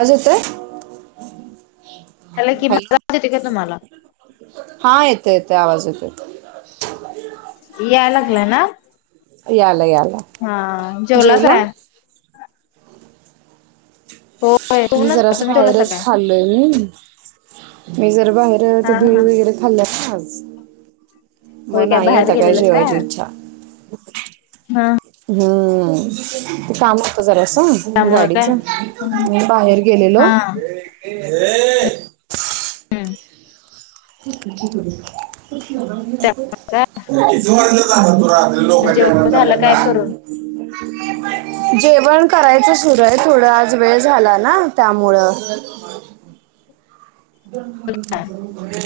आवाज येतोय? झाला की माझा हॅलो आवाज येतोय का तुम्हाला? हा येतो येतो. ते आवाज येतोय. याय लागलाय ना? यालय यालय. हा जेवलास काय? होय मी जेवूनच जरा असं तुम्ही जेवलासा बाहेरच काय? खाल्लेले मी मी जर बाहेर आ हा ते भेळ हा वगैरे खाल्ल् ना आज. मग होय काय नाही बाहेर अता काय गेलेलास जेवायची इच्छा. हा हम्म ते काम त्यामुळं काय? गाडीतून [unintelligible] बाहेर हा गेलेलो ये... हम् त्यामुळं काय [unintelligible] र किती वाजलं झालं तु लो [unintelligible] मग कांच्या म जेवण झालं काय झाल्या करून? जी [unintelligible] पण करायचं सुरू आहे थोडा आज वेळ झाला ना त्यामुळ नाही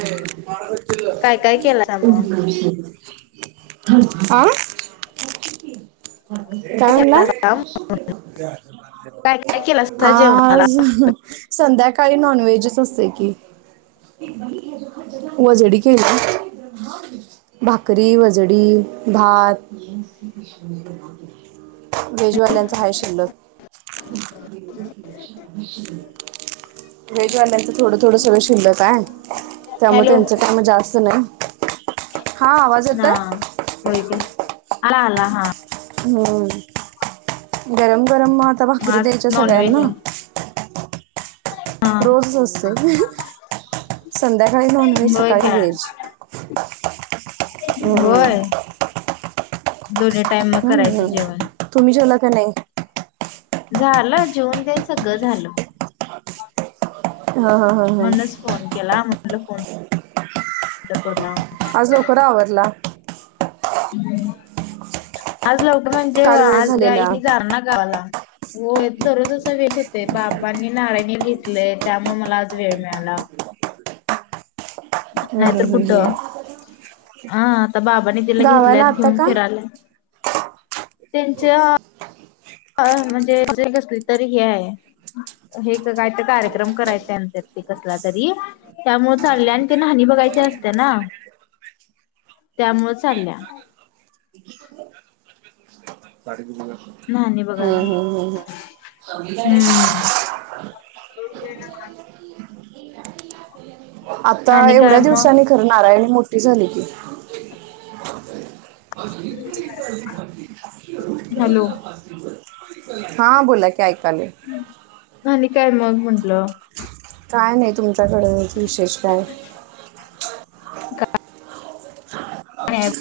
काय काय केलासा मग? [unintelligible] आं काय म्हणाला? काय काय केलासा जेवणाला? आज अ हं संध्याकाळी नॉनव्हेजच असतेय. हो [inaudible] भाकरी वजडी भात. शाकाहारी आहे शिल्लक. व्हेज वाल्यांचा थोडं थोडं सगळं शिल्लत आहे, त्यामुळे हॅलो त्यांचं काम जास्त नाही. हा आवाज येत हा आहे हो का आला हा हम्म गरम- गरम मग आता भाकरी आज द्यायच्या नॉनव्हेज सगळ्यांना आहे. हा रोज सते [unintelligible] संध्याकाळी नॉन व्हेज होय सकाळी काय? व्हेज हम्म. होय. दोन्ही टाइम मग करायचं हम्म. जेवण. तुम्ही जेवला का नाही? झालं जेऊन तेन सगळं झालं हा हा हा हा म्हणूनच फोन केला म्हणलं फोन तर करूया. आज लवकर आवरल? आज लवकर म्हणजे काल वेळ झालेला आजी हम्म, जाणार ना गावाला. होय. दररोज असा वेळच होतय बाबांनी नारायणी ला घेतले आहे, त्यामुळे मला आज वेळ मिळाला [inaudible] हम नाहीतर ह- कुठं हो- हो. हा आता बाबांनी तिला घेतल्यात आता घेऊन का? फिरायल्यात. त्यांच्या म्हणजे घरी कसली तर हे आहे हे काय कार्यक्रम करायचा आहे, ते कसला तरी त्यामुळे चालले आणि ते नाहानी. बघायच्या असते ना. त्यामुळ चालल्या. न्हाणी हम्म बघायला हम्म हम्म हम्म. हम्म. आता आणि काय एवढ्या मग दिवसानी खरं नारायणी मोठी झाली की. हॅलो. हा बोला कि ऐकालोय आणि काय मग म्हटलं काय नाही तुमच्याकडेच विशेष काय का नाही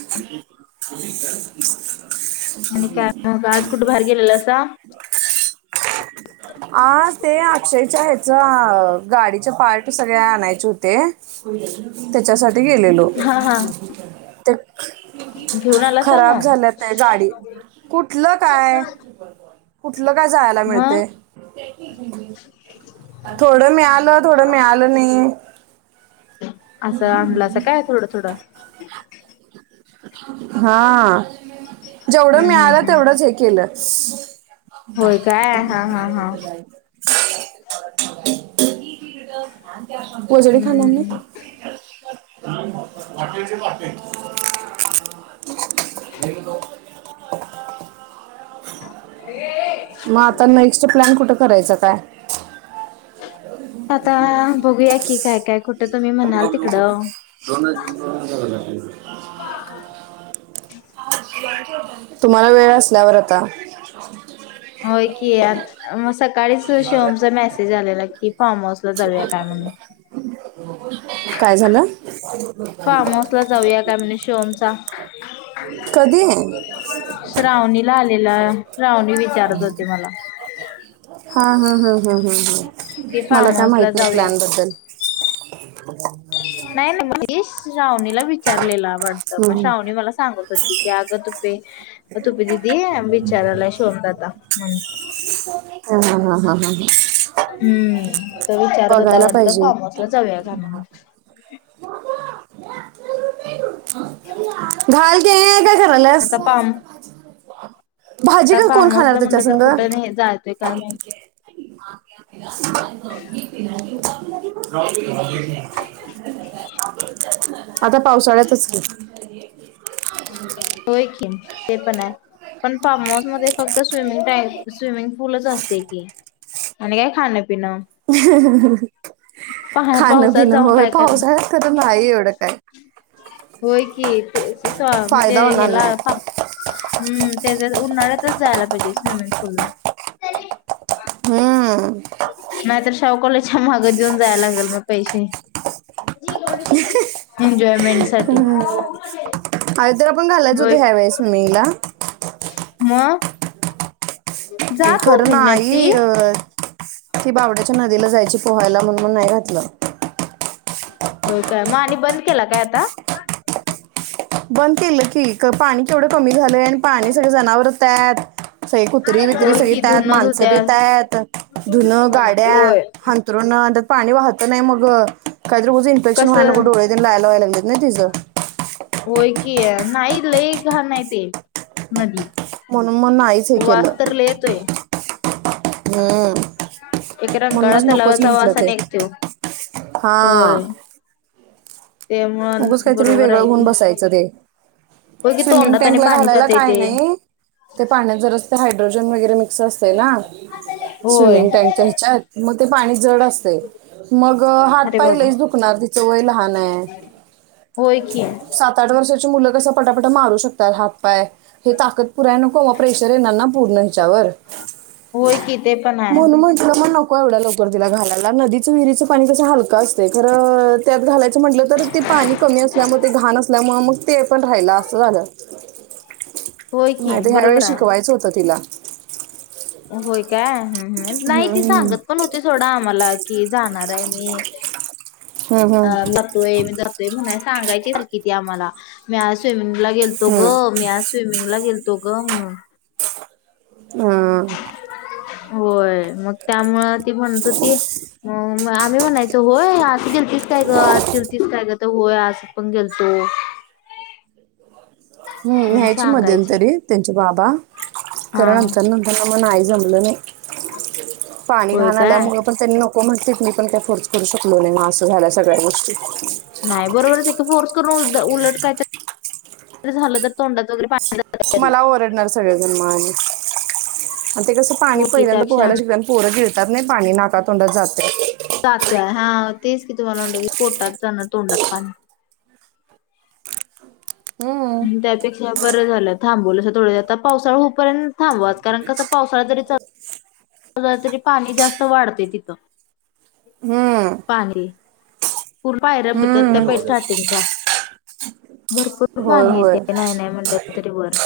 आणि काय मग आज कुठे बाहेर गेलेलासा ते अक्षयच्या आहेत गाडीचे पार्ट सगळे आणायचे होते त्याच्यासाठी गेलेलो हा हा ते घेऊन आलासा खराब मग झाल्यात आहे गाडी कुठलं काय कुठलं काय जायला मग मिळतंय थोडं मिळालं थोडं मिळालं नाही असं आणलासा काय थोडं थोडं हा हम्म जेवढं हम्म मिळालं हम्म तेवढंच हे केलं होय काय हा हा हा [unintelligible] वेडी खाणार नाही हम्म [unintelligible] मग आता नेक्स्ट प्लॅन कुठे करायचं काय आता बघूया की काय काय कुठं तुम्ही म्हणाल तिकडं दोन [unintelligible] तुम्हाला वेळ असल्यावर आता होय की मग सकाळीच शिवमचा मेसेज आलेला की फॉर्म हऊस जाऊया काय म्हणून काय झालं फार्म हाऊस ला जाऊया काय म्हणे शिवमचा. कधी हा श्रावणीला आलेला श्रावणी विचारत होती मला. हा हा हा हा हा हा. ते मला फार्म काय हाऊस. ला माहित नाही जाऊया प्लॅन बद्दल. नाही नाही श्रावणी [unintelligible] विचारलेला वाटतं मग हम्म. श्रावणी मला सांगत होती की, अगं तुपे तुपे दिदि. विचारालाय शिवम दादा. हा हा हा हा हा हा. हम्म तर विचारत होता, बघायला वाटतं पाहिजे फार्म हाऊसला जाऊया काय म्हणून. [unintelligible] [unintelligible] घाल ते एक काय करायल्यास. आता फार्म भाजी आता का कोण फार्म हाऊस खाणार ला म्हटलं तर त्याच्यासंग. कुठं नाही जातोय काय माहिती [unintelligible] [unintelligible] आता पावसाळ्यातच की. होय की, ते पण आहे, पण फार्म हाऊस मध्ये फक्त स्विमिंग टाय. स्विमिंग पूलच असते की, आणि काय खा ह ह ह ह अ. पा खाणं पावसात पिणं जाऊन होय काय करणार पाऊसाळ्यात तर नाही एवढं काय. होय की तेच सा म्हणजे फायदा होणार ह्याला नाही पा हम् त्याच्या उन्हाळ्यात. जायला पाहिजे स्विमिंग पूल ला. हम्म. नाहीतर शाहू कॉलेजच्या माग देऊन जायला लागेल मग पैसे. एन्जॉयमेंट साठी. त्याला पण घालायच होतो, होय ह्या वेळेस स्विमिंगला. मग जात खरं होती ना आई ती. अ. ती बावड्याच्या नदीला जायची पोहायला म्हणून नाही घातलं. हो काय मग आणि बंद केला काय आता. बंद केलं की, पाणी तेवढं कमी झालंय आणि पाणी सगळ जनावर त्यात. सग कुत्री बित्री होय की सगळीत आहेत धुन माणसं धुत्या बतायत धुन गाड्या होय. हंतरुण पाणी वाहतं नाही मग काहीतरी इन्फेक्न्हाय कसं नं डोळे लायला वयल्यात. ेत ना तिझ [unintelligible] होय की नाही लय घाण हाय ते नदी. म्हणून मग नाहीच हे वास्तरलेय येतोय. हम एक रंकाळा म्हणूनच नकोच तलावाचा म्हटलं वास ते. आणि एक त्यो हा. होय. ते म्हण उगाच काहीतरी बरोबर वेगळं आहे होऊन की बसायचं ते. होय की स्विमिंग तोंडात आणि टॅंक ला पाणी घालायला जातंय काय ते. नाही ते पाण्यात जरच ह्याड हायड्रोजन वगैरे मिक्स असते ना होय स्विमिंग टँकच्या ह्याच्यात मग. ते पाणी जड असते मग हात अरे बाबा पाहिलंहीच दुखणार तिचं वय लहान आहे. होय की सात आठ वर्षाची मुलं कस पटापट मारू शकतात हात पाय. हे ताकद पुराय नको प्रेशर येणार ना पूर्ण ह्याच्यावर. होय कि ते पण आहे. म्हणून म्हटलं मग नको एवढ्या लवकर तला घालायला नदीच विरीच पाणी कसं हलकां असतेय खर त्यात घालायचं म्हटलं तर ते. हे असल्यामुळे ते घण असल्यामुळे मग ते पण राहिलं असं झालं. होय की मात ह्या वेळी बरोबर आहे शिकवायचं होतं तिला. होय काय. ह हम्म नाही ती सांगत हम्म पण होती थोडं सोडा आम्हाला कि, जाणार आहे मी. हम्म हम्म अं जतोय मी जतोय म्हणाय सांगायची सार कि त आम्हाला मी आ स्विमिंग ला गेलतो ग मी आज स्विमिंगला गेलतो ग म्हण हम् होय म त्यामुळ ती म्हणतो ती म आम्ही म्हणायचो होय असं गेलतीच काय ग आज गिलतीस का तर होय असं पण गेलतो हम् म्हणून या्यायच सांगायची मध्येनंतरी त्यांच्या बाबा हा कारण नंतर नंतर मच नाही पाणी होय घाण काय आल्यामुळे पण त्यां म्हटतेती पण काही फोर्स करू शकलो नाही म असं झाल्या सगळ्या गोष्टी नाही बरोबरच एक फोर्स करून उलट काय तर झालं तर तोंडात वगैरे पाणी जातं आधीच. मला ओरडणार सगळेजण्मा आणि ते कसं पाणी हो की पहिल्यांदा त्यापेक्षा पोहायला शिक पोरं गिळतात नाही पाणी नाकातोंडात जातात तात्या हा तेच की तुम्हाला म्हलं की कोोटातण तोंडात पाणी हम्म त्यापेक्षा बरं झालं थांबवलं अस थोडं आता पावसाळा होपर्यंत थांबवाच कारण कस पावसाळा जरी च तरी पाणी जास्त वाढते तिथं हम्म पूर पाहेर बितात त्या प हम्म स्टार्टिंगच्या भरपूर होय पाणी होय येते नाही नाही म्हणलं तरी वर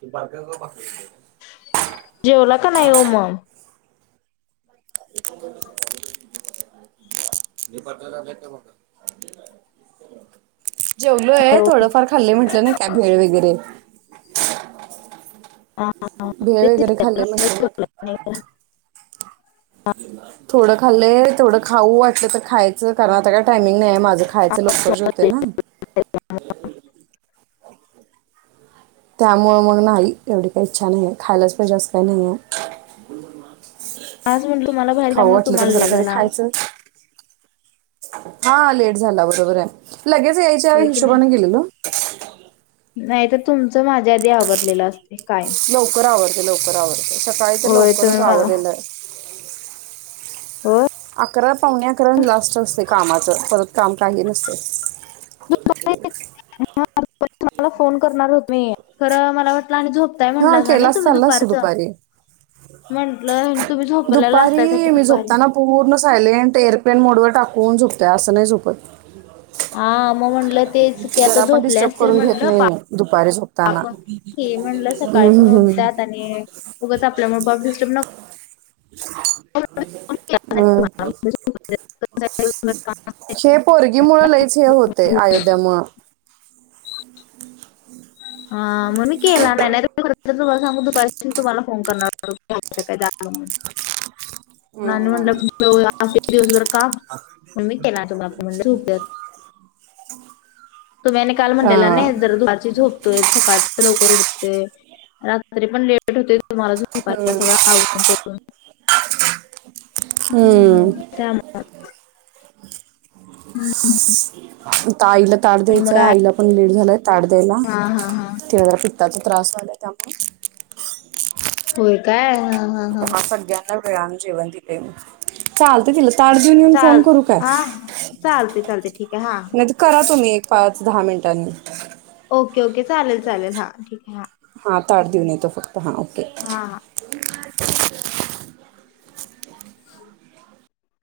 क बर बस जेवला का नाही हो मग [unintelligible] मी पटला नाही का मग जेवलोय हो. थोडंफार खाल्ले म्हटलं ना काय भेळ वगैरे हा, भेळ तेच वगैरे विचारलं. खाल्ले. म्हणलं मस्त झालेत. जेवला का नाही. थोडं खालय. थोडं खाऊ वाटलं तर खायचं कारण आता काय टायमिंग नाही माझं खायचं. लवकरच जेवतोय ना.. त्यामुळे मग नाही. एवढी काही इच्छा नाही आहे खायलाच पाहिजे असं काही नाहीये आज म्हणलं तुम्हाला बाहेर खाऊ गेल्यामुळे वाटलं तर तुम्हाला जरा लेट कायतर झाला खायच. हा लेट झाला बरोबर आहे. लगेच यायच्या होय की नाही हिशोबाने गेलेलो. नाही तर तुमचं माझ्या आधी आवरलेलं असतंय. लवकर आवरतय. लवकर आवरतय. सकाळी तर होय तुम्ही लवकरच मला आवरलेल. होय अकरा पावणे अकरा लास्ट असते कामाचं परत काम काही नसते. [unintelligible] तुम्हाला फोन करणार खरं मला वाटलं आणि झोपताय हा म्हंटलासा ना केलास तुम्ही चालला असतो दुपारचं दुपारी म्हंटलं तुम्ही झोपलेला असतायसा की दुपारी मी दुपारी. झोपताना पूर्ण सायलेंट एअरप्लेन मोडवर टाकून झोपतोय. असं नाही झोपत. हा मग म्हणलं तेच की जरा आता आपण झोपले डिस्टर्ब असतील करून घेत म्हणलं नाही पा मी दुपारी झोप ताना आपण की म्हणलं हम् सकाळी पण हम् उठतात आणि उगच आपल्यामुळे पाप डिस्टर्ब नको हम हे पोरगी मुळ लईच हे होते. अयोध्यामुळं हा म्हणून केला नाही नाहीतर मी तर तुम्हाला सांगू दुपारपासून तुम्हाला फोन करणार होतो जायचं काय म्हणून? आणि म्हणल हम्म दिवसभर काम म्हणून मी केला नाही. तर मग आता म्हणले झोपते आता. तुम्ही आणि काल अ म्हंटलेला नाही दुपारची जरा झोपतोय सकाळच लवकर उठतोय. रात्री पण लेट होते. तुम्हाला झोपायला. सगळं आवून करून त्यामुळे हम्म. स्स्स आईला ताट मग द्यायचंय आहे. काय आईला पण लेट झालाय ताट द्यायला. हा हा हा तेिला जरा पिट पित्ताचा त्रास व्हायलाय त्यामुळे होय काय हा हा हा. मग वेळाने जेवण दिलंय. चालत तिला ताट देऊन येऊन चाल फोन करू काय? हा हा चालते चालते ठीक आहे हा. नाहीतर करा तुम्ही एक पाच दहा मिनटांनी ओके ओके चालेल चालेल हा ठीक आहे हा. हा ताट देऊन येतो फक्त हा ओके. हा हा. [inaudible]